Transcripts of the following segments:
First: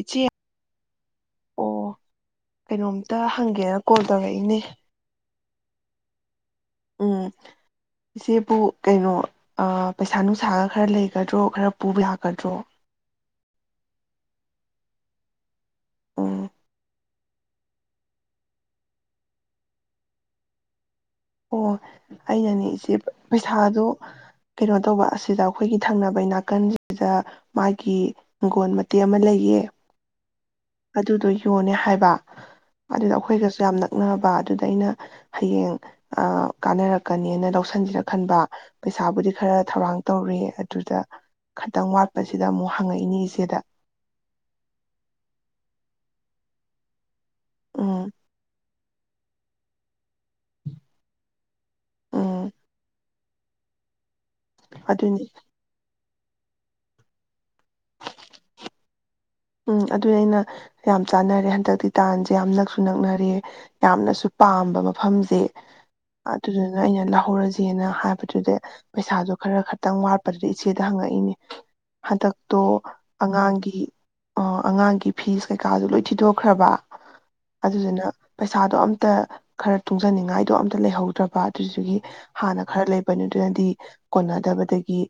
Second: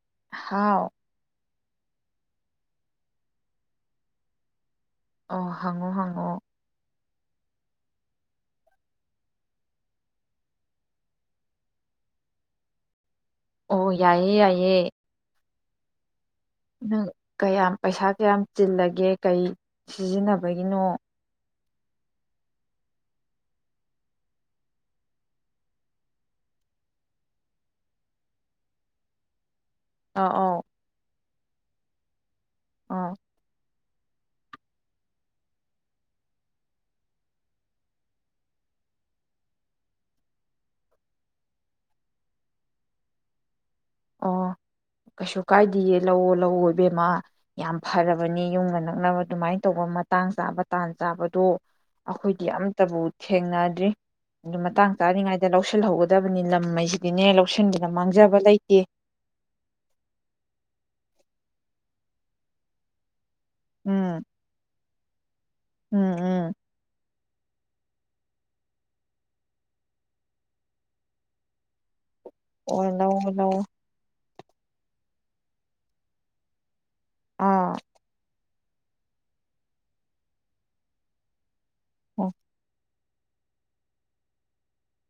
ꯏꯆꯦ ꯍꯥꯎ ꯑꯣ ꯀꯩꯅꯣꯝꯇ ꯍꯪꯒꯦꯅ ꯀꯣꯜ ꯇꯧꯔꯛꯏꯅꯦ ꯑꯣ ꯍꯪꯉꯣ ꯍꯪꯉꯣ ꯎꯝ ꯏꯆꯦꯕꯨ ꯀꯩꯅꯣ ꯄꯩꯁꯥ ꯅꯨꯡꯁꯥꯒ ꯈꯔ ꯂꯩꯒꯗ꯭ꯔꯣ ꯈꯔ ꯄꯨꯕ ꯌꯥꯒꯗ꯭ꯔꯣ ꯑꯣ ꯌꯥꯏꯌꯦ ꯌꯥꯏꯌꯦ ꯑ ꯅꯪ ꯀꯌꯥꯝ ꯄꯩꯁꯥ ꯀꯌꯥꯝ ꯆꯤꯜꯂꯒꯦ ꯀꯩ ꯁꯤꯖꯤꯟꯅꯕꯒꯤꯅꯣ ꯑꯣ ꯑꯩꯅꯅꯦ ꯏꯆꯦ ꯄꯩꯁꯥꯗꯣ ꯀꯩꯅꯣ ꯇꯧꯕ ꯑꯁꯤꯗ ꯑꯩꯈꯣꯏꯒꯤ ꯊꯪꯅꯕꯩ ꯅꯥꯀꯟꯁꯤꯗ ꯃꯥꯒꯤ ꯍꯤꯡꯒꯣꯟ ꯃꯇꯦꯛ ꯑꯃ ꯂꯩꯌꯦ ꯑ ꯑꯣ ꯑꯗꯨꯗꯣ ꯌꯣꯟꯅꯦ ꯍꯥꯏꯕ ꯑꯥ ꯑꯗꯨꯗ ꯑꯩꯈꯣꯏꯒꯁꯨ ꯌꯥꯝꯅ ꯅꯛꯅꯕ ꯑꯗꯨꯗ ꯑꯩꯅ ꯍꯌꯦꯡ ꯀꯥꯟꯅꯔꯛ ꯀꯅꯤꯅ ꯂꯧꯁꯟꯖꯤꯔꯅ ꯈꯟꯕ ꯄꯩꯁꯥꯕꯨꯗꯤ ꯈꯔ ꯊꯧꯔꯥꯡ ꯇꯧꯔꯦ ꯑꯗꯨꯗ ꯈꯤꯇꯪ ꯋꯥꯠꯄꯁꯤꯗ ꯑꯃꯨꯛ ꯍꯪꯉꯛꯏꯅꯤ ꯏꯆꯦꯗ ꯑꯣ ꯀꯩꯁꯨ ꯀꯥꯏꯗꯦꯌꯦ ꯂꯧꯑꯣ ꯂꯧꯑꯣ ꯑꯣꯏꯕꯦꯝꯃ ꯌꯥꯝ ꯎꯝ ꯐꯔꯕꯅꯤ ꯌꯨꯝꯒꯅ ꯅꯛꯅꯕ ꯑꯗꯨꯃꯥꯏꯅ ꯇꯧꯕ ꯃꯇꯥꯡ ꯆꯥꯕ ꯇꯥꯟ ꯆꯥꯕꯗꯣ ꯑꯩꯈꯣꯏꯗꯤ ꯎꯝ ꯑꯝꯇꯕꯨ ꯊꯦꯡꯅꯗ꯭ꯔꯤ ꯑꯗꯨ ꯃꯇꯥꯡ ꯑꯗꯨꯅꯤ ꯆꯥꯔꯤꯉꯩꯗ ꯂꯧꯁꯤꯜꯍꯧ ꯗꯕꯅꯤ ꯂꯝ ꯍꯥꯏꯁꯤꯗꯤꯅꯦ ꯂꯧꯁꯤꯟꯕꯗ ꯃꯥꯡꯖꯕ ꯂꯩꯇꯦ ꯎꯝ ꯑꯗꯨꯅꯤ ꯑꯩꯅ ꯌꯥꯝ ꯆꯥꯅꯔꯦ ꯍꯟꯗꯛꯇꯤ ꯇꯥꯟꯁꯦ ꯌꯥꯝ ꯅꯛꯁꯨ ꯅꯛꯅꯔꯦ ꯎꯝ ꯌꯥꯝꯅꯁꯨ ꯄꯥꯝꯕ ꯃꯐꯝꯁꯦ ꯎꯝ ꯎꯝ ꯑꯗꯨꯗꯨꯅ ꯑꯩꯅ ꯂ ꯍꯧꯔꯁꯦꯅ ꯍꯥꯏꯕꯗꯨꯗ ꯄꯩꯁꯥꯗꯣ ꯈꯔ ꯈꯇꯪ ꯋꯥꯠꯄꯗꯨꯗꯤ ꯏꯆꯦꯗ ꯍꯪꯉꯛꯏꯅꯦ ꯍꯟꯗꯛꯇꯣ ꯑꯣ ꯂꯧꯑꯣ ꯂꯧꯑꯣ ꯑꯉꯥꯡꯒꯤ ꯑ ꯑꯉꯥꯡꯒꯤ ꯐꯤꯁ ꯀꯩꯀꯥꯁꯨ ꯂꯣꯏ ꯊꯤꯗꯣꯛꯈ꯭ꯔꯕ ꯑꯥ ꯑꯗꯨꯗꯨꯅ ꯄꯩꯁꯥꯗꯣ ꯑꯝꯇ ꯈꯔ ꯇꯨꯡꯖꯅꯤꯡꯉꯥꯏꯗꯣ ꯑꯝꯇ ꯂꯩꯍꯧꯗ꯭ꯔꯕ ꯑꯗꯨꯒꯤ ꯍꯥꯟꯅ ꯈꯔ ꯂꯩꯕ ꯄꯅꯗꯨꯅꯗꯤ ꯀꯣꯟꯅꯗꯕꯗꯒꯤ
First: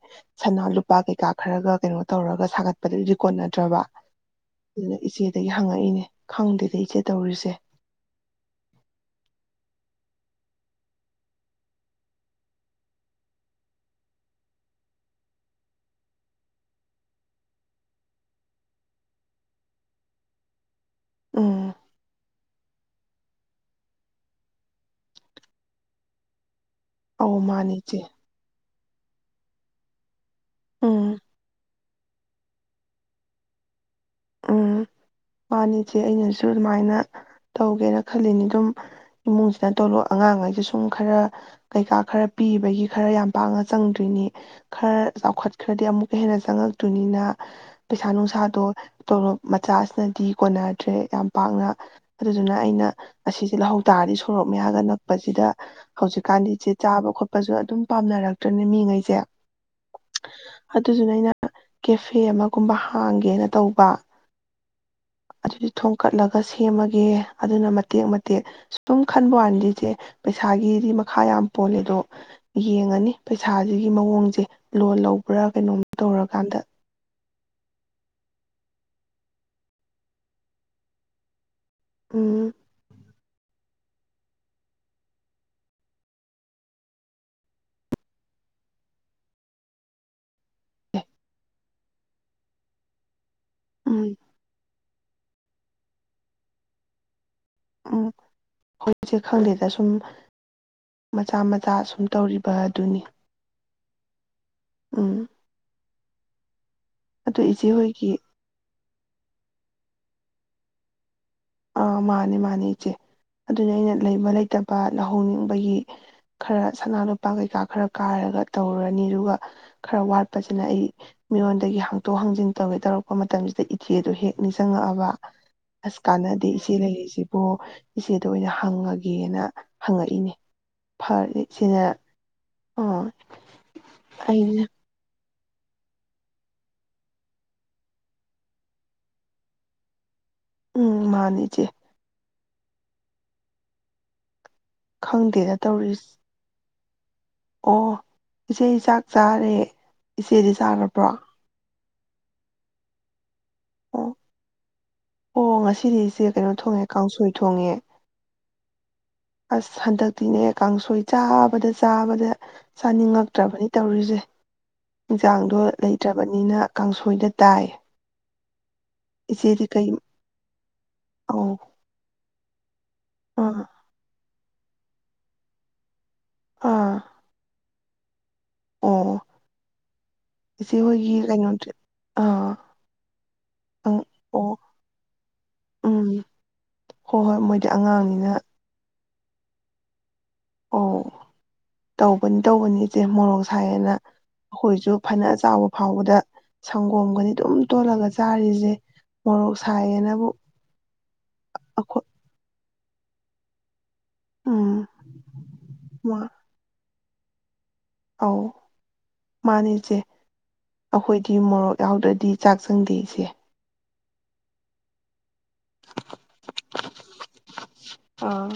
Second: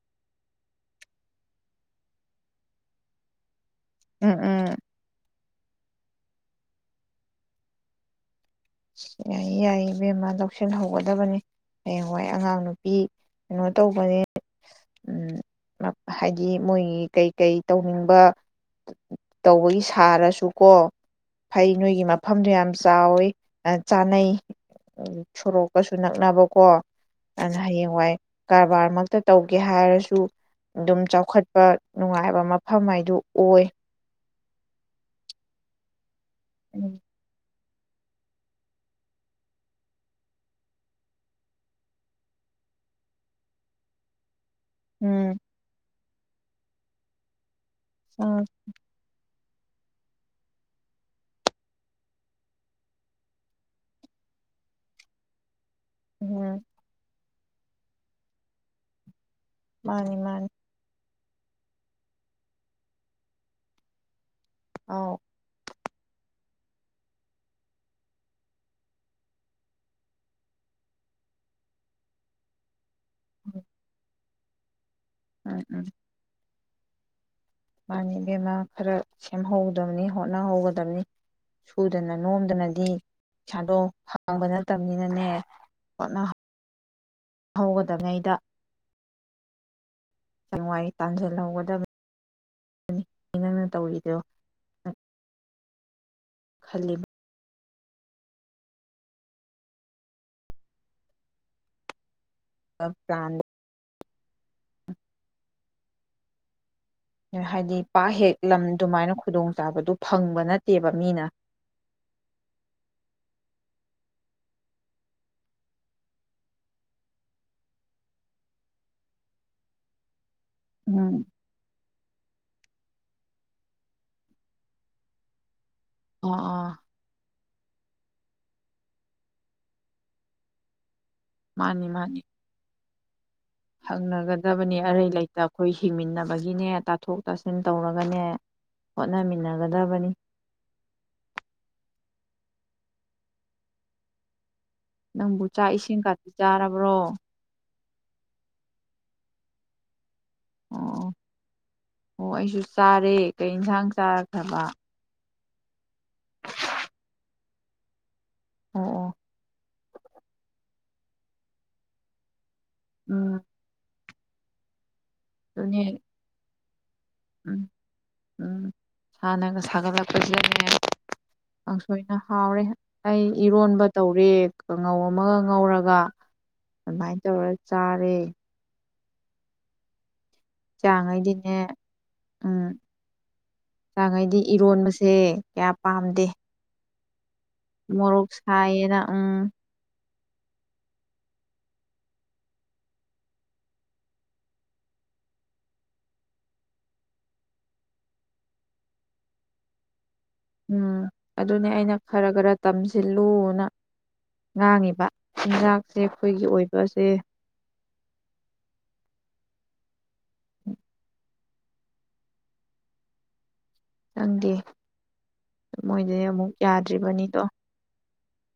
ꯁꯅꯥ ꯂꯨꯄꯥ ꯀꯩꯀꯥ ꯈꯔꯒ ꯀꯩꯅꯣ ꯇꯧꯔꯒ ꯁꯥꯒꯠꯄꯗꯗꯤ ꯀꯣꯟꯅꯗ꯭ꯔꯕ ꯎꯝ ꯎꯝ ꯑꯗꯨꯗ ꯏꯆꯦ ꯗꯒꯤ ꯍꯪꯉꯛꯏꯅꯦ ꯈꯪꯗꯦꯗ ꯏꯆꯦ ꯇꯧꯔꯤꯁꯦ ꯌꯥꯏꯌꯦ ꯌꯥꯏꯌꯦ ꯕꯦꯝꯃꯥ ꯂꯧꯁꯤꯟꯍꯧꯒꯗꯕꯅꯤ ꯍꯌꯦꯡꯋꯥꯏ ꯑꯉꯥꯡ ꯅꯨꯄꯤ ꯀꯩꯅꯣ ꯇꯧꯕꯅꯦ ꯍꯥꯏꯗꯤ ꯃꯣꯏꯒꯤ ꯀꯩꯀꯩ ꯇꯧꯅꯤꯡꯕ ꯇꯧꯕꯒꯤ ꯁꯥꯔꯁꯨꯀꯣ ꯎꯝ ꯐꯩ ꯅꯣꯏꯒꯤ ꯃꯐꯝꯗꯨ ꯌꯥꯝ ꯆꯥꯎꯏ ꯆꯥꯅꯩ ꯁꯣꯔꯣꯛꯀꯁꯨ ꯅꯛꯅꯕꯀꯣ ꯑꯧ ꯑ ꯃꯥꯅꯤ ꯍꯌꯦꯡ ꯏꯆꯦ ꯋꯥꯏꯀꯥ ꯀꯔꯥꯕꯥꯔꯃꯛꯇ ꯇꯧꯒꯦ ꯍꯥꯏꯔꯁꯨ ꯑꯗꯨꯝ ꯎꯝ ꯆꯥꯎꯈꯠꯄ ꯅꯨꯡꯉꯥꯏꯕ ꯃꯐꯝ ꯍꯥꯏꯗꯨ ꯑꯣꯏ ꯎꯝ ꯃꯥꯅꯦ ꯏꯁꯦ ꯑꯩꯅꯁꯨ ꯁꯨ ꯑꯗꯨꯃꯥꯏꯅ ꯇꯧꯒꯦꯅ ꯈꯜꯂꯤꯅꯤ ꯑꯗꯨꯝ ꯏꯃꯨꯡꯁꯤꯅ ꯇꯣꯂꯣ ꯑꯉꯥꯡꯉꯩꯁꯦ ꯁꯨꯝ ꯈꯔ ꯀꯩꯀꯥ ꯈꯔ ꯄꯤꯕꯒꯤ ꯈꯔ ꯌꯥꯝ ꯄꯥꯡꯅ ꯆꯪꯗ꯭ꯔꯤꯅꯤ ꯈꯔ ꯎꯝ ꯆꯥꯎꯈꯠꯈꯔ꯭ꯥ ꯗꯤ ꯑꯃꯨꯛ ꯍꯦꯟꯅ ꯆꯪꯉꯛꯇꯨꯅꯤꯅ ꯎꯝ ꯄꯩꯁꯥꯅꯨꯡꯁꯥꯗꯣ ꯁꯣꯔꯣꯛꯞ ꯃꯆꯥꯁꯤꯅꯗꯤ ꯀꯣꯟꯅꯗ꯭ꯔꯦ ꯌꯥꯝ ꯄꯥꯛꯅ ꯑꯗꯨꯗꯨꯅ ꯑꯩꯅ ꯑꯁꯤꯁꯦ ꯂꯧꯍꯧ ꯇꯥꯔꯗꯤ ꯁꯣꯔꯣꯛꯞ ꯃꯌꯥꯒ ꯅꯛꯄꯁꯤꯗ ꯍꯧꯖꯤꯛꯀꯥꯟꯗꯤ ꯎꯝ ꯏꯆꯦ ꯆꯥꯕ ꯈꯣꯠꯄ ꯖꯨ ꯑꯗꯨꯝ ꯄꯥꯝꯅꯔꯛꯇ꯭ꯔꯅꯦ ꯃꯤꯉꯩꯁꯦ ꯃꯥꯅꯤ ꯃꯥꯅꯤ ꯑꯗꯨꯗꯨꯅ ꯑꯩꯅ ꯀꯦꯐꯦ ꯑꯃꯒꯨꯝꯕ ꯍꯥꯡꯒꯦꯅ ꯇꯧꯕ ꯕꯥ ꯑꯥꯎ ꯑꯗꯨ ꯊꯣꯝꯀꯠꯂꯒ ꯁꯦꯝꯃꯒꯦ ꯑꯗꯨꯅ ꯃꯇꯦꯛ ꯃꯇꯦꯛ ꯁꯨꯝ ꯈꯟꯕꯋꯥꯅꯤꯗ ꯏꯁꯦ ꯄꯩꯁꯥꯒꯤꯗꯤ ꯃꯈꯥ ꯌꯥꯝ ꯄꯣꯜꯂꯦꯗꯣ ꯌꯦꯡꯉꯅꯤ ꯄꯩꯁꯥꯁꯤꯒꯤ ꯃꯑꯣꯡꯁꯦ ꯂꯣꯟ ꯂꯧꯕ꯭ꯔꯥ ꯎꯝ ꯀꯩꯅꯣꯝ ꯇꯧꯔꯀꯥꯟꯗ ꯃꯥꯅꯦ ꯕꯦꯝꯃ ꯈꯔ ꯁꯦꯝꯍꯧꯒꯗꯕꯅꯤ ꯍꯣꯠꯅꯍꯧꯒꯗꯕꯅꯤ ꯁꯨꯗꯅ ꯎꯝ ꯅꯣꯝꯗꯅꯗꯤ ꯄꯩꯁꯩꯥꯗꯣ ꯐꯪꯕ ꯅꯠꯇꯕꯅꯤꯅꯅꯦ ꯍꯣꯠꯅ ꯍꯧꯒꯗꯕꯅꯦ ꯑꯩꯗ ꯁꯦꯡꯋꯥꯏ ꯇꯥꯟꯁꯤꯜꯍꯧꯒꯗꯕꯅꯤ ꯑꯩ ꯅꯪꯅ ꯎꯝ ꯇꯧꯔꯤꯗꯣ ꯈꯜꯂꯤ ꯎꯝ ꯍꯣꯏ ꯏꯁꯦ ꯈꯪꯗꯦꯗ ꯁꯨꯝ ꯃꯆꯥ ꯃꯆꯥ ꯁꯨꯝ ꯇꯧꯔꯤꯕ ꯕꯥꯥꯗꯨꯅꯤ ꯄ꯭ꯂꯥꯟꯗꯣ ꯎꯝ ꯑꯗꯨ ꯏꯆꯦ ꯍꯥꯏꯗꯤ ꯄꯥꯛ ꯍꯣꯏꯒꯤ ꯍꯦꯛ ꯂꯝ ꯑꯗꯨꯃꯥꯏꯅ ꯈꯨꯗꯣꯡꯆꯥꯥꯕꯗꯨ ꯐꯪꯕ ꯅꯠꯇꯦꯕ ꯃꯤꯅ ꯑꯥ ꯃꯥꯅꯦ ꯃꯥꯅꯦ ꯏꯆꯦ ꯑꯗꯨꯅ ꯑꯩꯅ ꯂꯩꯕ ꯂꯩꯇꯕ ꯂꯧꯍꯧꯅꯤꯡꯕꯒꯤ ꯈꯔ ꯁꯅꯥ ꯂꯨꯄꯥ ꯀꯩꯀꯥ ꯈꯔ ꯀꯥꯏꯔꯒ ꯇꯧꯔꯨꯔꯅꯤ ꯑꯗꯨꯒ ꯈꯔ ꯋꯥꯠꯄ ꯐꯖꯅ ꯑꯩ ꯎꯝ ꯃꯤꯉꯣꯟꯗꯒꯤ ꯍꯥꯡꯇꯣꯛ ꯍꯥꯡꯖꯤꯟ ꯇꯧꯒꯦ ꯇꯧꯔꯛꯄ ꯃꯇꯝꯁꯤꯗ ꯏꯆꯦꯗꯣ ꯍꯦꯛ ꯅꯤꯡꯁꯤꯡꯉꯛꯑꯕ ꯑꯣ ꯀꯥꯟꯅꯗꯦ ꯑꯣ ꯏꯆꯦ ꯂꯩꯔꯤꯁꯤꯕꯨ ꯏꯆꯦꯗ ꯑꯣꯏꯅ ꯍꯪꯉꯒꯦꯅ ꯍꯪꯉꯛꯏꯅꯦ ꯐꯥꯔꯠꯂꯤꯁꯤꯅ ꯍꯪꯅꯒꯗꯕꯅꯤ ꯑꯔꯩ ꯂꯩꯇꯕ ꯑꯩꯈꯣꯏ ꯍꯤꯡꯃꯤꯟꯅꯕꯒꯤꯅꯦ ꯇꯥꯊꯣꯛ ꯇꯥꯁꯤꯟ ꯇꯧꯔꯒꯅꯦ ꯍꯣꯠꯅꯃꯤꯟꯅꯒꯗꯕꯅꯤ ꯎꯝ ꯃꯥꯅꯤꯆꯦ ꯅꯪꯕꯨ ꯈꯪꯗꯦꯗ ꯆꯥꯛ ꯏꯁꯤꯡ ꯇꯧꯔꯤꯁꯦ ꯈꯇꯤ ꯆꯥꯔꯕ ꯕ꯭ꯔꯣ ꯑꯣ ꯏꯆꯦ ꯆꯥꯛ ꯆꯥꯔꯦ ꯏꯆꯦꯗꯤ ꯑꯣ ꯆꯥꯈꯔꯕ꯭ꯔꯣ ꯑꯣ ꯑꯩꯁꯨ ꯆꯥꯔꯦ ꯀꯩ ꯌꯦꯟꯁꯥꯡ ꯑꯣ ꯆꯥꯈ꯭ꯔꯕ ꯑꯣ ꯉꯁꯤꯗꯤ ꯏꯆꯦ ꯀꯩꯅꯣ ꯊꯣꯡꯉꯦ ꯀꯥꯡꯁꯣꯏ ꯊꯣꯡꯉꯦ ꯎꯝ ꯑꯁ ꯍꯟꯗꯛꯇꯤꯅꯦ ꯀꯥꯡꯁꯣꯏ ꯆꯥꯕꯗ ꯆꯥꯕꯗ ꯆꯥꯅꯤꯡꯉꯛꯇ꯭ꯔꯕꯅꯤ ꯇꯧꯔꯤꯁꯦ ꯌꯦꯟꯁꯥꯡꯗꯣ ꯑꯗꯨꯅꯦ ꯂꯩꯇ꯭ꯔꯕꯅꯤꯅ ꯀꯥꯡꯁꯣꯏꯗ ꯎꯝ ꯇꯥꯏ ꯎꯝ ꯁꯥ ꯅꯒ ꯏꯆꯦꯗꯤ ꯀꯩ ꯁꯥꯒꯠꯂꯛꯄꯁꯅꯦ ꯑꯧ ꯀꯥꯡꯁꯣꯏꯅ ꯍꯥꯎꯔꯦ ꯑꯩ ꯑꯥ ꯏꯔꯣꯟꯕ ꯇꯧꯔꯦ ꯀꯪꯉꯧ ꯑꯃꯒ ꯉꯧꯔꯒ ꯑꯥ ꯑꯗꯨꯃꯥꯏ ꯇꯧꯔ ꯆꯔꯦ ꯑꯣ ꯏꯆꯦ ꯆ ꯍꯣꯏꯒꯤ ꯆꯥꯡꯉꯩꯗꯤꯅꯦ ꯀꯩꯅꯣꯗꯤ ꯑꯥ ꯎꯝ ꯆ ꯑꯪ ꯆꯥꯡꯈꯩꯗꯤ ꯑꯣ ꯏꯔꯣꯟꯕꯁꯦ ꯀꯌꯥ ꯎꯝ ꯄꯥꯝꯗꯦ ꯍꯣꯏ ꯍꯣꯏ ꯃꯣꯏꯗꯤ ꯃꯣꯔꯣꯛ ꯑꯉꯥꯡꯅꯤꯅ ꯁꯥꯏꯌꯦꯅ ꯎꯝ ꯑꯣ ꯇꯧꯕꯅꯤ ꯇꯧꯕꯅꯤ ꯏꯆꯦ ꯃꯣꯔꯣꯛ ꯁꯥꯏꯌꯦꯦꯅ ꯑꯩꯈꯣꯏꯁꯨ ꯐꯅ ꯆꯥꯎꯕ ꯐꯥꯎꯕꯗ ꯁꯪꯒꯣꯝꯒꯅꯤ ꯑꯗꯨꯝ ꯇꯣꯜꯂꯒ ꯆꯥꯔꯤꯁꯦ ꯃꯣꯔꯣꯛ ꯁꯥꯏꯌꯦꯦꯅꯕꯨ ꯎꯝ ꯑꯗꯨꯅꯦ ꯑꯩꯅ ꯈꯔ ꯈꯔ ꯇꯝꯁꯤꯜꯂꯨꯅ ꯎꯝ ꯉꯥꯡꯉꯤꯕ ꯆꯤꯟꯖꯥꯛꯁꯦ ꯃꯥ ꯑꯩꯈꯣꯏꯒꯤ ꯑꯣꯏꯕ ꯑꯦ ꯑꯧ ꯃꯥꯅꯦ ꯏꯆꯦ ꯑꯩꯈꯣꯏꯗꯤ ꯃꯣꯔꯣꯛ ꯌꯥꯎꯗ꯭ꯔꯗꯤ ꯆꯥꯛ ꯆꯪꯗꯦ ꯏꯆꯦ [inaudible] ꯑ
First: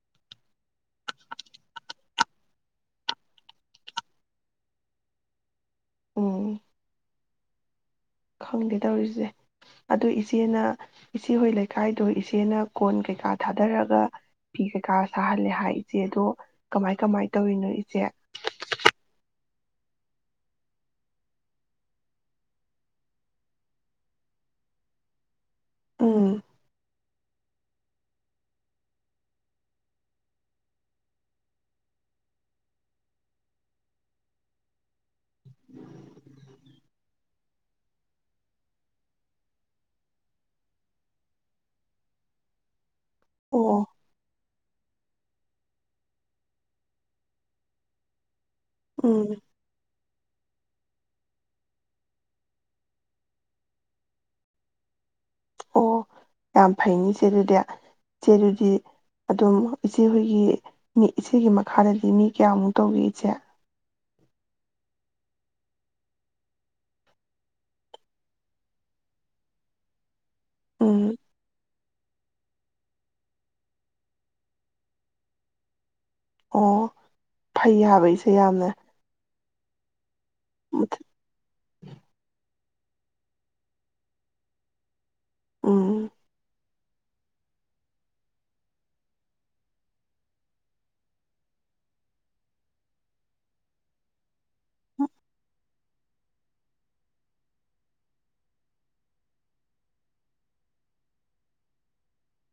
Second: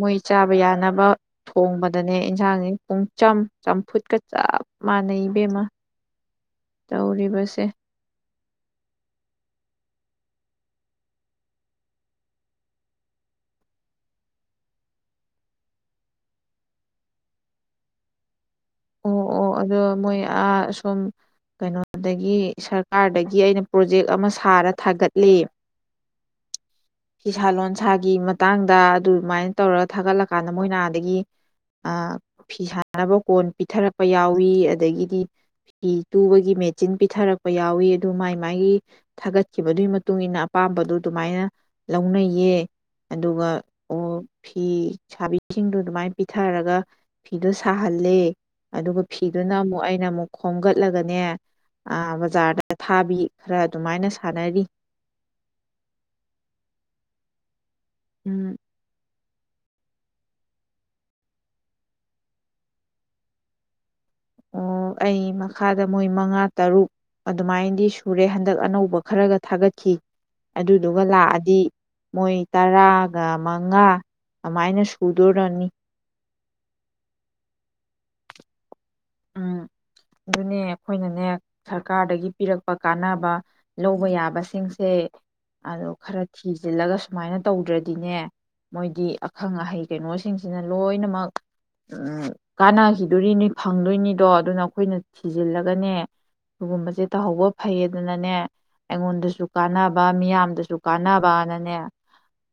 ꯃꯣꯏ ꯆꯥꯕ ꯌꯥꯅꯕ ꯊꯣꯡꯕꯗꯅꯦ ꯏꯟꯁꯥꯡꯁ ꯄꯨꯡ ꯆꯝ ꯆꯝꯐꯨꯠꯀ ꯆꯞ ꯃꯥꯟꯅꯩ ꯏꯕꯦꯝꯃ ꯎꯝ ꯍꯨꯔꯤꯕꯁꯦ ꯈꯪꯗꯦ ꯇꯧꯔꯤꯁꯦ ꯑꯗꯨ ꯏꯆꯦꯅ ꯏꯆꯦꯍꯣꯏ ꯂꯩꯀꯥꯏꯗꯣ ꯏꯆꯦꯅ ꯀꯣꯟ ꯀꯩꯀꯥ ꯊꯥꯗꯔꯒ ꯐꯤ ꯀꯩꯀꯥ ꯁꯥꯍꯜꯂꯦ ꯍꯥꯏ ꯏꯆꯦꯗꯣ ꯀꯃꯥꯏ ꯀꯃꯥꯏ ꯇꯧꯔꯤꯅꯣ ꯏꯆꯦ ꯑꯣ ꯑꯣ ꯑꯗꯣ ꯃꯣꯏ ꯁꯨꯝ ꯀꯩꯅꯣꯗꯒꯤ ꯁꯔꯀꯥꯔꯗꯒꯤ ꯑꯩꯅ ꯄ꯭ꯔꯣꯖꯦꯛ ꯑꯃ ꯁꯥꯔ ꯊꯥꯒꯠꯂꯤ ꯑꯥ ꯐꯤꯁꯥ ꯂꯣꯟꯁꯥꯒꯤ ꯃꯇꯥꯡꯗ ꯑꯗꯨꯃꯥꯏꯅ ꯇꯧꯔꯒ ꯊꯥꯒꯠꯂꯀꯥꯟꯗ ꯃꯣꯏꯅ ꯑꯗꯒꯤ ꯐꯤ ꯁꯥꯥꯟꯅꯕ ꯀꯣꯟ ꯄꯤꯊꯔꯛꯄ ꯌꯥꯎꯏꯤ ꯑꯗꯒꯤꯗꯤ ꯐꯤ ꯇꯨꯕꯒꯤ ꯃꯦꯆꯤꯟ ꯄꯤꯊꯔꯛꯄ ꯌꯥꯎꯏꯤ ꯑꯗꯨ ꯃꯥꯏ ꯃꯥꯒꯤ ꯊꯥꯒꯠꯈꯤꯕꯗꯨꯒꯤ ꯃꯇꯨꯡ ꯃꯇꯨꯡꯏꯟꯅ ꯑꯄꯥꯝꯕꯗꯨꯣ ꯑꯗꯨꯃꯥꯏꯅ ꯂꯧꯅꯩꯌꯦ ꯑꯗꯨꯒ ꯑꯣ ꯐꯤ ꯁꯥꯕꯤꯁꯤꯡꯗꯣ ꯑꯗꯨꯃꯥꯏꯅ ꯄꯤꯊꯔꯒ ꯐꯤꯗꯣ ꯁꯥꯍꯜꯂꯦ ꯑꯗꯨꯒ ꯎꯝ ꯐꯤꯗꯨꯅ ꯑꯃꯨꯛ ꯑꯩꯅ ꯑꯃꯨꯛ ꯈꯣꯝꯒꯠꯂꯒꯅꯦ ꯕꯖꯥꯔꯗ ꯊꯥꯕꯤ ꯈꯔ ꯑꯗꯨꯃꯥꯏꯅ ꯁꯥꯟꯅꯔꯤ ꯑꯣ ꯌꯥꯝ ꯐꯩꯅꯤꯁꯦ ꯏꯆꯦ ꯑꯗꯨꯗꯤ [unintelligible] ꯎꯝ ꯑꯗꯨꯗꯤ ꯑꯗꯣ ꯏꯆꯦꯍꯣꯏꯒꯤ ꯃꯤ ꯏꯆꯦꯒꯤ ꯃꯈꯥꯗꯗꯤ ꯃꯤ ꯀꯌꯥꯃꯨꯛ ꯇꯧꯒꯦ ꯏꯆꯦ ꯑꯣ ꯑꯩ ꯃꯈꯥꯗ ꯃꯣꯏ ꯃꯉꯥ ꯇꯔꯨꯛ ꯑꯗꯨꯃꯥꯏꯅꯗꯤ ꯁꯨꯔꯦ ꯍꯟꯗꯛ ꯑꯅꯧꯕ ꯈꯔꯒ ꯊꯥꯒꯠꯈꯤ ꯑꯗꯨꯗꯨꯒ ꯎꯝ ꯂꯥꯛꯑꯗꯤ ꯃꯣꯏ ꯇꯔꯥꯒ ꯃꯉꯥ ꯑꯃꯥꯏꯅ ꯁꯨꯗꯣꯔꯅꯤ ꯑꯣ ꯐꯩ ꯍꯥꯏꯕ ꯏꯆꯦ ꯌꯥꯝꯅ ꯎꯝ ꯑꯗꯨꯅꯦ ꯑꯩꯈꯣꯏꯅꯅꯦ ꯁꯔꯀꯥꯔꯗꯒꯤ ꯄꯤꯔꯛ ꯄ ꯀꯥꯟꯅꯕ ꯂꯧꯕ ꯌꯥꯕꯁꯤꯡꯁꯦ ꯑꯗꯣ ꯎꯝ ꯈꯔ ꯊꯤ ꯐꯥꯖꯤꯜꯂꯒ ꯁꯨꯃꯥꯏꯅ ꯇꯧꯗ꯭ꯔꯗꯤꯅꯦ ꯃꯣꯏꯗꯤ ꯑꯈꯪ ꯑꯍꯩ ꯀꯩꯅꯣꯁꯤꯡꯁꯤꯅ ꯂꯣꯏꯅꯃꯛ ꯀꯥꯟꯅꯈꯤꯗꯣꯔꯤꯅꯤ ꯐꯪꯗꯣꯏꯅꯤꯗꯣ ꯑꯗꯨꯅ ꯑꯩꯈꯣꯏꯅ ꯊꯤꯖꯤꯜꯂꯒ ꯒꯅꯦ ꯁꯤꯒꯨꯝꯕꯁꯦ ꯇꯧꯍꯧꯕ ꯐꯩꯌꯦꯗꯅꯅꯦ ꯑꯩꯉꯣꯟꯗꯁꯨ ꯀꯥꯟꯅꯕ ꯃꯤꯌꯥꯝꯗꯁꯨ ꯀꯥꯟꯅꯕꯅꯅꯦ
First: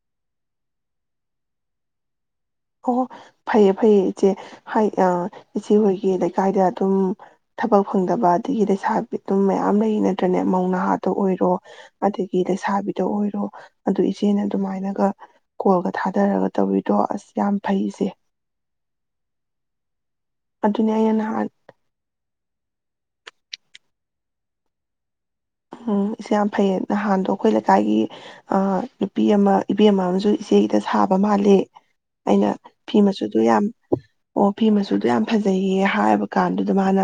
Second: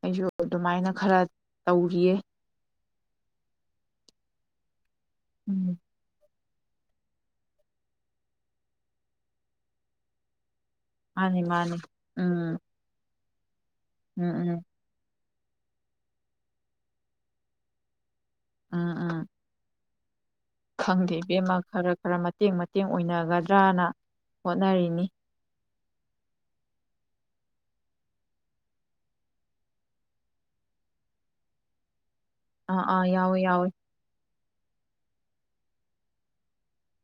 ꯑꯩꯁꯨ ꯑꯗꯨꯃꯥꯏꯅ ꯈꯔ ꯇꯧꯔꯤꯌꯦ ꯑꯣ ꯐꯩꯌꯦ ꯐꯩꯌꯦ ꯏꯆꯦ ꯍꯥꯏ ꯑ ꯎꯝ ꯏꯆꯦ ꯍꯣꯏꯒꯤ ꯂꯩ ꯂꯩꯀꯥꯏꯗ ꯑꯗꯨꯝ ꯊꯕꯛ ꯐꯪꯗꯕ ꯑꯗꯒꯤ ꯂꯩꯁꯥꯕꯤ ꯑꯗꯨꯝ ꯃꯌꯥꯝ ꯂꯩ ꯅꯠꯇ꯭ꯔꯅꯦ ꯃꯧ ꯅꯍꯥꯗ ꯃꯥꯅꯤ ꯑꯣꯏꯔꯣ ꯃꯥꯅꯤ ꯑꯗꯒꯤ ꯎꯝ ꯂꯩꯁꯥꯕꯤꯗ ꯑꯣꯏꯔꯣ [unintelligible] ꯑꯗꯨ ꯎꯝ ꯏꯆꯦꯅ ꯎꯝ ꯑꯗꯨꯃꯥꯏꯅꯒ ꯀꯣꯜꯒ ꯊꯥꯗꯔꯒ ꯇꯧꯕꯤꯗꯣ ꯑꯁ ꯌꯥꯝ ꯐꯩ ꯏꯆꯦ ꯑꯥ ꯑꯥ ꯑꯗꯨꯅꯦ ꯑꯩꯅ ꯈꯪꯗꯦ ꯅꯍꯥꯟ ꯏꯕꯦꯝꯃ ꯈꯔ ꯈꯔ ꯃꯇꯦꯡ ꯃꯇꯦꯡ ꯑꯣꯏꯅꯒꯗ꯭ꯔꯅ ꯍꯣꯠꯅꯔꯤꯅꯤ꯫ ꯎꯝ ꯏꯆꯦ ꯌꯥꯝ ꯐꯩꯌꯦ ꯅꯍꯥꯟꯗꯣ ꯑꯩꯈꯣꯏ ꯂꯩꯀꯥꯏꯒꯤ ꯑ-ꯅꯨꯄꯤ ꯑꯃ ꯏꯕꯦꯃ ꯑꯝꯁꯨ ꯏꯆꯦꯒꯤꯗ ꯁꯥꯕ ꯃꯥꯜꯂꯤ꯫ ꯑꯩꯅ ꯑꯥ ꯐꯤ ꯑꯥ ꯌꯥꯎꯋꯦ ꯃꯆꯨꯗꯨ ꯌꯥꯝ ꯌꯥꯎꯋꯦ ꯑꯣ ꯐꯤ ꯃꯆꯨꯗꯣ ꯌꯥꯝ ꯐꯖꯩꯌꯦ ꯍꯥꯏꯕ ꯀꯥꯟꯗꯨꯗ ꯃꯥꯅ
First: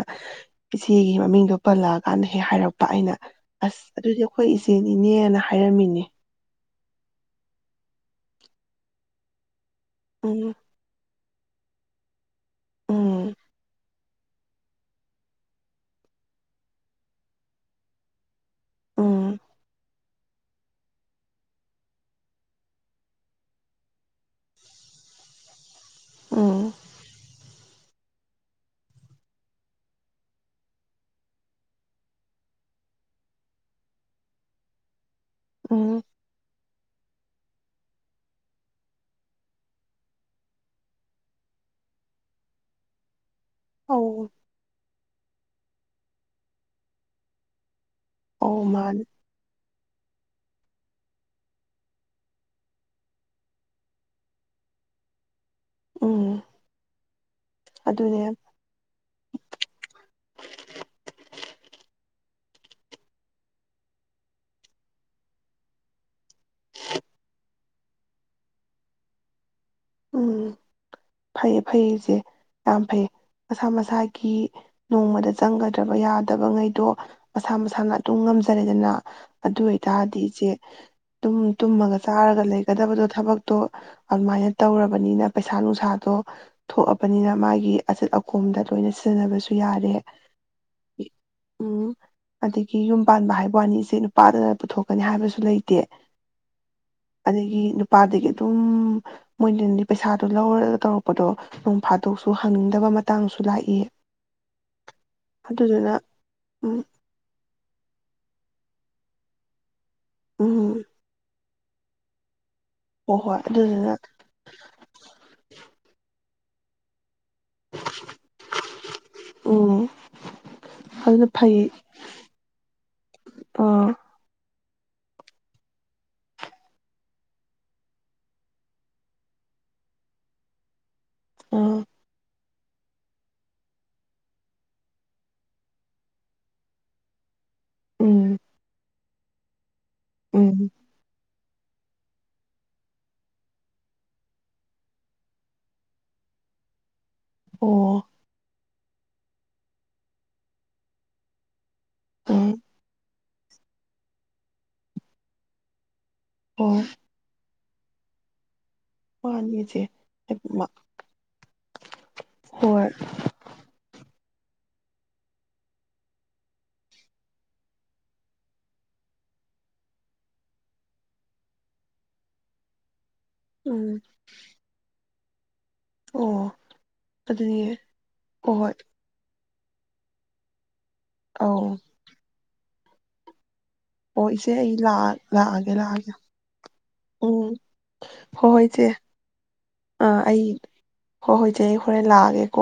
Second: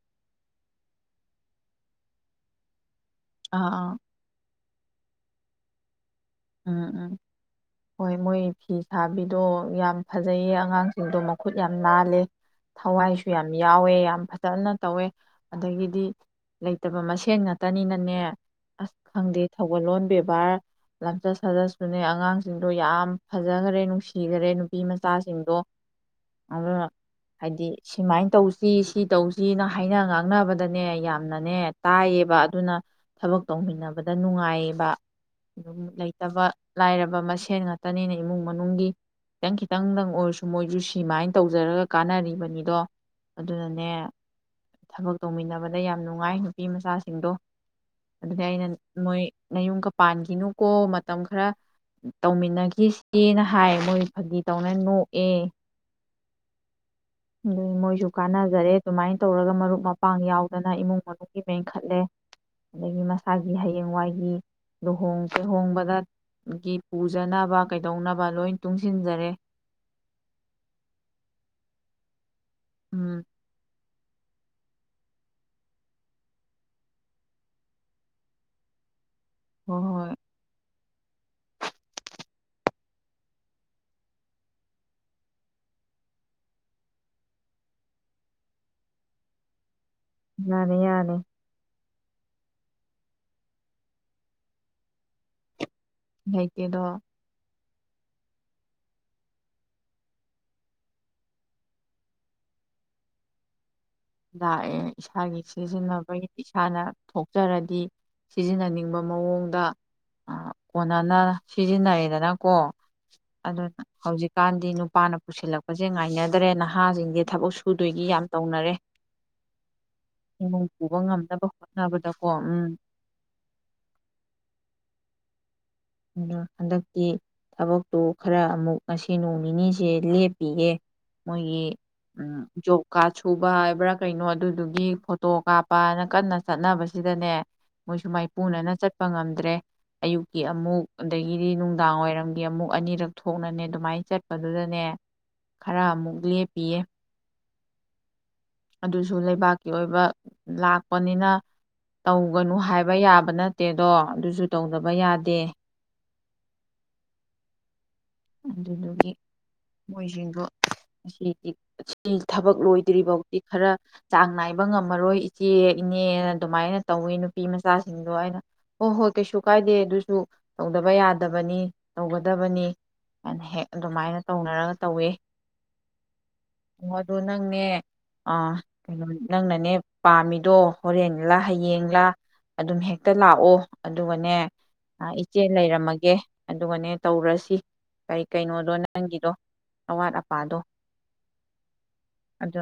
ꯏꯆꯦꯒꯤ ꯃꯃꯤꯡꯗꯣ ꯄꯜꯂꯛꯑꯀꯥꯟꯗ ꯍꯦꯛ ꯍꯥꯏꯔꯛꯄ ꯑꯩꯅ ꯑꯥ ꯑꯁ ꯑꯥ ꯑꯗꯨꯗꯤ ꯑꯩꯈꯣꯏ [unintelligible] ꯏꯅꯦꯅ ꯍꯥꯏꯔꯝꯃꯤꯅꯦ꯫ ꯎꯝ ꯎꯝ ꯍꯣꯏ ꯃꯣꯏ ꯐꯤ ꯁꯥꯕꯤꯗꯣ꯫ ꯌꯥꯝ ꯎꯝ ꯐꯖꯩꯌꯦ ꯑꯉꯥꯡꯁꯤꯡꯗꯣ ꯈꯨꯠ ꯌꯥꯝ ꯅꯥꯜꯂꯦ꯫ ꯊꯋꯥꯏꯁꯨ ꯎꯝ ꯌꯥꯝ ꯌꯥꯎꯋꯦ ꯌꯥꯝ ꯐꯖꯅ ꯇꯧꯋꯦ ꯑꯗꯒꯤꯗꯤ ꯂꯩꯇꯕ ꯃꯁꯦꯟ ꯉꯥꯛꯇꯅꯤꯅꯅꯦ꯫ ꯎꯝ ꯈꯪꯗꯦ ꯊꯧꯒꯜꯂꯣꯟ ꯕꯦ [unintelligible] ꯂꯝꯆꯠ ꯁꯥꯖꯠꯁꯨꯅꯦ ꯑꯉꯥꯡꯁꯤꯡꯗꯣ ꯌꯥꯝ ꯐꯖꯒ꯭ꯔꯦ ꯅꯨꯡꯁꯤ ꯊꯤꯗꯔꯦ ꯅꯨꯄꯤ ꯃꯆꯥꯁꯤꯡꯗꯣ ꯎꯝ [unintelligible] ꯍꯥꯏꯗꯤ꯫ ꯁꯨꯃꯥꯏꯅ ꯇꯧꯁꯤ ꯁꯤ ꯇꯧꯁꯤꯅ ꯍꯥꯏꯅ ꯉꯥꯡꯅꯕꯗꯅꯦ ꯌꯥꯝꯅꯅꯦ ꯇꯥꯏꯌꯦꯕ ꯑꯗꯨꯅ ꯊꯕꯛ ꯇꯧꯃꯤꯟꯅꯕꯗ ꯅꯨꯡꯉꯥꯏꯌꯦꯕ꯫ ꯑꯗꯨꯝ ꯎꯝ ꯂꯩꯇꯕ ꯂꯥꯏꯔꯕ ꯃꯁꯦꯟ ꯉꯥꯛꯇꯅꯤꯅ ꯏꯃꯨꯡ ꯃꯅꯨꯡꯒꯤ ꯈꯤꯇꯪ ꯈꯤꯇꯪꯗꯪ ꯑꯣꯏꯔꯁꯨ ꯃꯣꯏꯁꯨ ꯁꯤꯃꯥꯏꯅ ꯇꯧꯖꯔꯒ ꯀꯥꯟꯅꯔꯤꯕꯅꯤꯗꯣ꯫ ꯑꯗꯨꯅꯅꯦ꯫ ꯑꯧ ꯊꯕꯛ ꯇꯧꯃꯤꯟꯅꯕꯗ ꯌꯥꯝ ꯅꯨꯡꯉꯥꯏ ꯅꯨꯄꯤ ꯃꯆꯥꯁꯤꯡꯗꯣ꯫ ꯑꯗꯨꯅꯦ ꯑꯧ ꯑꯩꯅ ꯃꯥꯅꯤ ꯃꯣꯏ ꯅꯌꯨꯝꯒ ꯄꯥꯟ [unintelligible] ꯑꯣ ꯃꯇꯝ ꯈꯔ ꯇꯧꯃꯤꯟꯅꯈꯤꯁꯤꯅ ꯍꯥꯏ ꯃꯣꯏ ꯐꯒꯤ ꯇꯧꯅ ꯅꯣꯛꯑꯦ꯫ ꯎꯝ꯫ ꯑꯗꯨ ꯃꯣꯏꯁꯨ ꯑꯗꯨꯅꯦ ꯀꯥꯟꯅꯖꯔꯦ ꯑꯗꯨꯃꯥꯏꯅ ꯇꯧꯔꯒ ꯃꯔꯨꯞ ꯃꯄꯥꯡ ꯌꯥꯎꯗꯅ ꯏꯃꯨꯡ ꯃꯅꯨꯡ ꯃꯦꯟꯈꯠꯂꯦ ꯑꯗꯒꯤ ꯃꯁꯥꯒꯤ ꯍꯌꯦꯡꯋꯥꯏꯒꯤ ꯂꯨꯍꯣꯡ ꯀꯩꯍꯣꯡꯕꯗꯒꯤ ꯄꯨꯖꯅꯕ ꯀꯩꯗꯧꯅꯕ ꯂꯣꯏ ꯇꯨꯡꯁꯤꯟꯖꯔꯦ꯫ ꯎꯝ ꯐꯩꯌꯦ ꯐꯩꯌꯦ ꯏꯆꯦ꯫ ꯌꯥꯝ ꯐꯩ ꯎꯝ ꯃꯁꯥ ꯃꯁꯥ [unintelligible] ꯅꯣꯡꯃꯗ ꯆꯪꯒꯗ꯭ꯔꯕ ꯌꯥꯗꯕꯉꯩꯗꯣ ꯃꯁꯥ ꯃꯁꯥꯅ ꯑꯗꯨꯝ ꯉꯝꯖꯔꯦꯗꯅ꯫ ꯑꯗꯨ ꯍꯣꯏ ꯍꯣꯏ ꯑꯣꯏꯇꯥꯔꯗꯤ ꯏꯆꯦ꯫ ꯑꯗꯨꯝ ꯇꯨꯝꯃꯒ ꯆꯥꯔꯒ ꯂꯩꯒꯗꯕꯗꯣ ꯊꯕꯛꯇꯣ ꯑꯗꯨꯃꯥꯏꯅ ꯇꯧꯔꯕꯅꯤꯅ ꯄꯩꯁꯥ ꯅꯨꯡꯁꯥꯗꯣ ꯊꯣꯛꯑꯕꯅꯤꯅ ꯃꯥꯒꯤ ꯑꯆꯠ ꯑꯀꯣꯝꯗ ꯂꯣꯏꯅ ꯁꯤꯖꯤꯟꯅꯕꯁꯨ ꯌꯥꯔꯦ ꯌꯥꯔꯦ ꯌꯥꯔꯦ ꯎꯝ ꯑꯗꯒꯤ ꯌꯨꯝ ꯄꯥꯟꯕ ꯍꯥꯏꯕ ꯋꯥꯅꯤꯁꯦ ꯅꯨꯄꯥꯗꯅ ꯄꯨꯊꯣꯛꯀꯅꯤ ꯍꯥꯏꯕꯁꯨ ꯂꯩꯇꯦ [unintelligible] ꯄꯥꯥꯗꯒꯤ ꯑꯗꯨꯝ ꯃꯣꯏꯅꯗꯤ ꯄꯩꯁꯥꯗꯣ ꯂꯧꯔꯒ ꯇꯧꯔꯛꯄꯗꯣ ꯅꯣꯡ ꯐꯥꯗꯣꯛꯁꯨ ꯍꯪꯅꯤꯡꯗꯕ ꯃꯇꯥꯡꯁꯨ ꯂꯥꯛꯏ ꯂꯥꯛꯑꯦ ꯏꯁꯥꯒꯤ ꯑꯗꯨꯗꯨꯅ ꯁꯤꯖꯤꯟꯅꯕꯒꯤ ꯎꯝ ꯏꯁꯥꯅ ꯊꯣꯛꯆꯔꯗꯤ ꯁꯤꯖꯤꯟꯅꯅꯤꯡ ꯕ ꯃꯑꯣꯡꯗ ꯑ ꯎꯝ ꯀꯣꯅꯥꯅ ꯁꯤꯖꯤꯟꯅꯩꯌꯦꯗꯅ ꯀꯣ ꯍꯣꯏ ꯍꯣꯏ ꯑꯗꯨꯅ ꯑꯗꯨꯗꯨꯅ ꯍꯧꯖꯤꯛꯀꯥꯟꯗꯤ ꯅꯨꯄꯥꯅ ꯄꯨꯁꯤꯜꯂꯛꯄꯁꯦ ꯉꯥꯏꯅꯗꯦ ꯦ ꯅꯍꯥꯁꯤꯡꯒꯤꯦ ꯊꯕꯛ ꯁꯨꯗꯣꯏꯒꯤ ꯌꯥꯝ ꯇꯧꯅꯔꯦ ꯎꯝ ꯏꯃꯨꯡ ꯄꯨꯕ ꯑꯗꯨꯅ ꯉꯝꯅꯕ ꯐꯩ ꯍꯣꯠꯅꯕꯗꯀꯣ ꯎꯝ ꯑꯥ ꯑꯗꯣ ꯍꯟꯗꯛꯇꯤ ꯊꯕꯛꯇꯨ ꯈꯔ ꯑꯃꯨꯛ ꯉꯁꯤ ꯅꯣꯡ ꯅꯤꯅꯤꯁꯦ ꯂꯦꯞꯄꯤꯒꯦ ꯃꯣꯏꯒꯤ ꯑꯥ ꯖꯣꯕ ꯀꯥꯔꯗ ꯁꯨꯕ ꯍꯥꯏꯕ꯭ꯔꯥ ꯀꯩꯅꯣ ꯑꯗꯨꯗꯨꯒꯤ ꯐꯣꯇꯣ ꯀꯥꯞꯄꯅ ꯀꯟꯅ ꯆꯠꯅꯕꯁꯤꯗꯅꯦ ꯃꯣꯏꯁꯨ ꯃꯥꯏ ꯎꯝ ꯄꯨꯅꯅ ꯆꯠꯄ ꯆꯠꯄ ꯉꯝꯗ꯭ꯔꯦ ꯑꯌꯨꯛꯀꯤ ꯎꯝ ꯑꯃꯨꯛ ꯑꯗꯒꯤꯗꯤ ꯅꯨꯡꯗꯥꯡ ꯋꯥꯏꯔꯝꯒꯤ ꯑꯃꯨꯛ ꯑꯅꯤꯔꯛ ꯊꯣꯛꯅꯅꯦ ꯑꯗꯨꯃꯥꯏꯅ ꯆꯠꯄꯗꯨꯗꯅꯦ ꯈꯔ ꯑꯃꯨꯛ ꯂꯦꯞꯄꯤꯌꯦ ꯑꯣ ꯑꯗꯨꯁꯨ ꯂꯩꯕꯥꯛꯀꯤ ꯑꯣꯏꯕ ꯂꯥꯛꯄꯅꯤꯅ ꯑꯥ ꯇꯧꯒꯅꯨ ꯍꯥꯏꯕ ꯌꯥꯕ ꯅꯠꯇꯦꯗꯣ ꯑꯗꯨꯁꯨ ꯇꯧꯗꯕ ꯌꯥꯗꯦ ꯍ ꯑꯗꯨꯗꯒꯤ ꯋꯥꯅꯤꯁꯦ ꯃꯣꯏꯁꯤꯡꯗꯣ ꯑꯁꯤꯗꯤ ꯁꯤ ꯊꯕꯛ ꯍꯣꯏ ꯂꯣꯏꯗ꯭ꯔꯤꯐꯥꯎꯗꯤ ꯈꯔ ꯆꯥꯡ ꯅꯥꯏꯕ ꯉꯝꯃꯔꯣꯏ ꯏꯆꯦ ꯏꯅꯦꯅ ꯑꯗꯨꯃꯥꯏꯅ ꯇꯧꯋꯤ ꯅꯨꯄꯤ ꯃꯆꯥꯁꯤꯡꯗꯣ ꯑꯩꯅ ꯍꯣꯏ ꯍꯣꯏ ꯀꯩꯁꯨ ꯀꯥꯏꯗꯦ ꯑꯗꯨꯁꯨ ꯇꯧꯗꯕ ꯌꯥꯗꯕꯅꯤ ꯇꯧꯒꯗꯕꯅꯤ ꯍꯥꯏꯅ ꯍꯦꯛ ꯎꯝ ꯑꯗꯨꯃꯥꯏꯅ ꯇꯧꯅꯔꯒ ꯇꯧꯋꯦ ꯑꯣ ꯑꯣ ꯑꯗꯨ ꯅꯪꯅꯦ ꯑꯗꯨꯅꯦ ꯑ ꯍꯣꯏ ꯍꯣꯏ ꯀꯩꯅꯣꯅꯦ ꯅꯪꯅꯅꯦ ꯄꯥꯝꯃꯤꯗꯣ ꯍꯣꯔꯦꯟꯡꯂꯥ ꯑꯧ ꯍꯌꯦꯡꯂꯡꯂꯥ ꯑꯗꯨꯝ ꯍꯦꯛꯇ ꯂꯥꯛꯑꯣ ꯑꯣ ꯑꯗꯨꯒꯅꯦ ꯏꯆꯦ ꯑꯩ ꯂꯥꯛꯑ ꯏꯆꯦ ꯂꯥꯛꯑꯒꯦ ꯂꯥꯛꯑꯒꯦ ꯂꯩꯔꯝꯃꯒꯦ ꯑꯗꯨꯒꯅꯦ ꯎꯝ ꯇꯧꯔꯁꯤ ꯀꯩ ꯍꯣꯏ ꯍꯣꯏ ꯀꯩꯅꯣꯗꯣ ꯏꯆꯦ ꯅꯪꯒꯤꯗꯣ ꯑꯋꯥꯠ ꯑꯥ ꯑꯩ ꯑꯄꯥꯗꯣ ꯍꯣꯏ ꯍꯣꯏ ꯏꯆꯦ ꯑꯩ ꯍꯣꯔꯦꯟ ꯑꯗꯣ ꯂꯥꯛꯑꯒꯦꯀꯣ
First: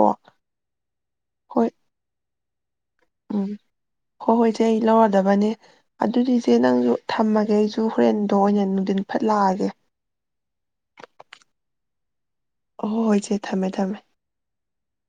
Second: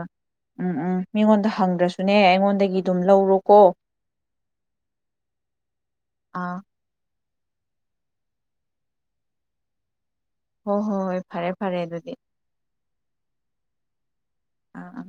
ꯎꯝ ꯎꯝ ꯃꯤꯉꯣꯟꯗ ꯍꯣꯏ ꯍꯪꯗ꯭ꯔꯁꯨꯅꯦ ꯅꯦ ꯑꯩꯉꯣꯟꯗꯒꯤ ꯑꯗꯨꯝ ꯎꯝ ꯂꯧꯔꯣꯀꯣ ꯍꯣꯏ ꯍꯣꯏ ꯏꯆꯦ ꯑꯩ ꯂꯧꯔꯗꯕꯅꯦ ꯑꯗꯨꯗꯤ ꯏꯆꯦ ꯑꯥ ꯅꯪꯖꯨ ꯊꯝꯃꯒꯦ ꯑꯩꯁꯨ ꯍꯣꯔꯦꯟꯗꯣ ꯑꯣꯏꯅ ꯅꯨꯡꯊꯤꯟ ꯐꯠ ꯂꯥꯛꯑꯒꯦ꯫ ꯍꯣꯏ ꯍꯣꯏ ꯍꯣꯏ ꯐꯔꯦ ꯐꯔꯦ ꯑꯗꯨꯗꯤ꯫ ꯑꯍꯣ ꯍꯣ ꯍꯣꯏꯆꯦ ꯊꯝꯃꯦ ꯊꯝꯃꯦ꯫ ꯑꯥ ꯑꯥ꯫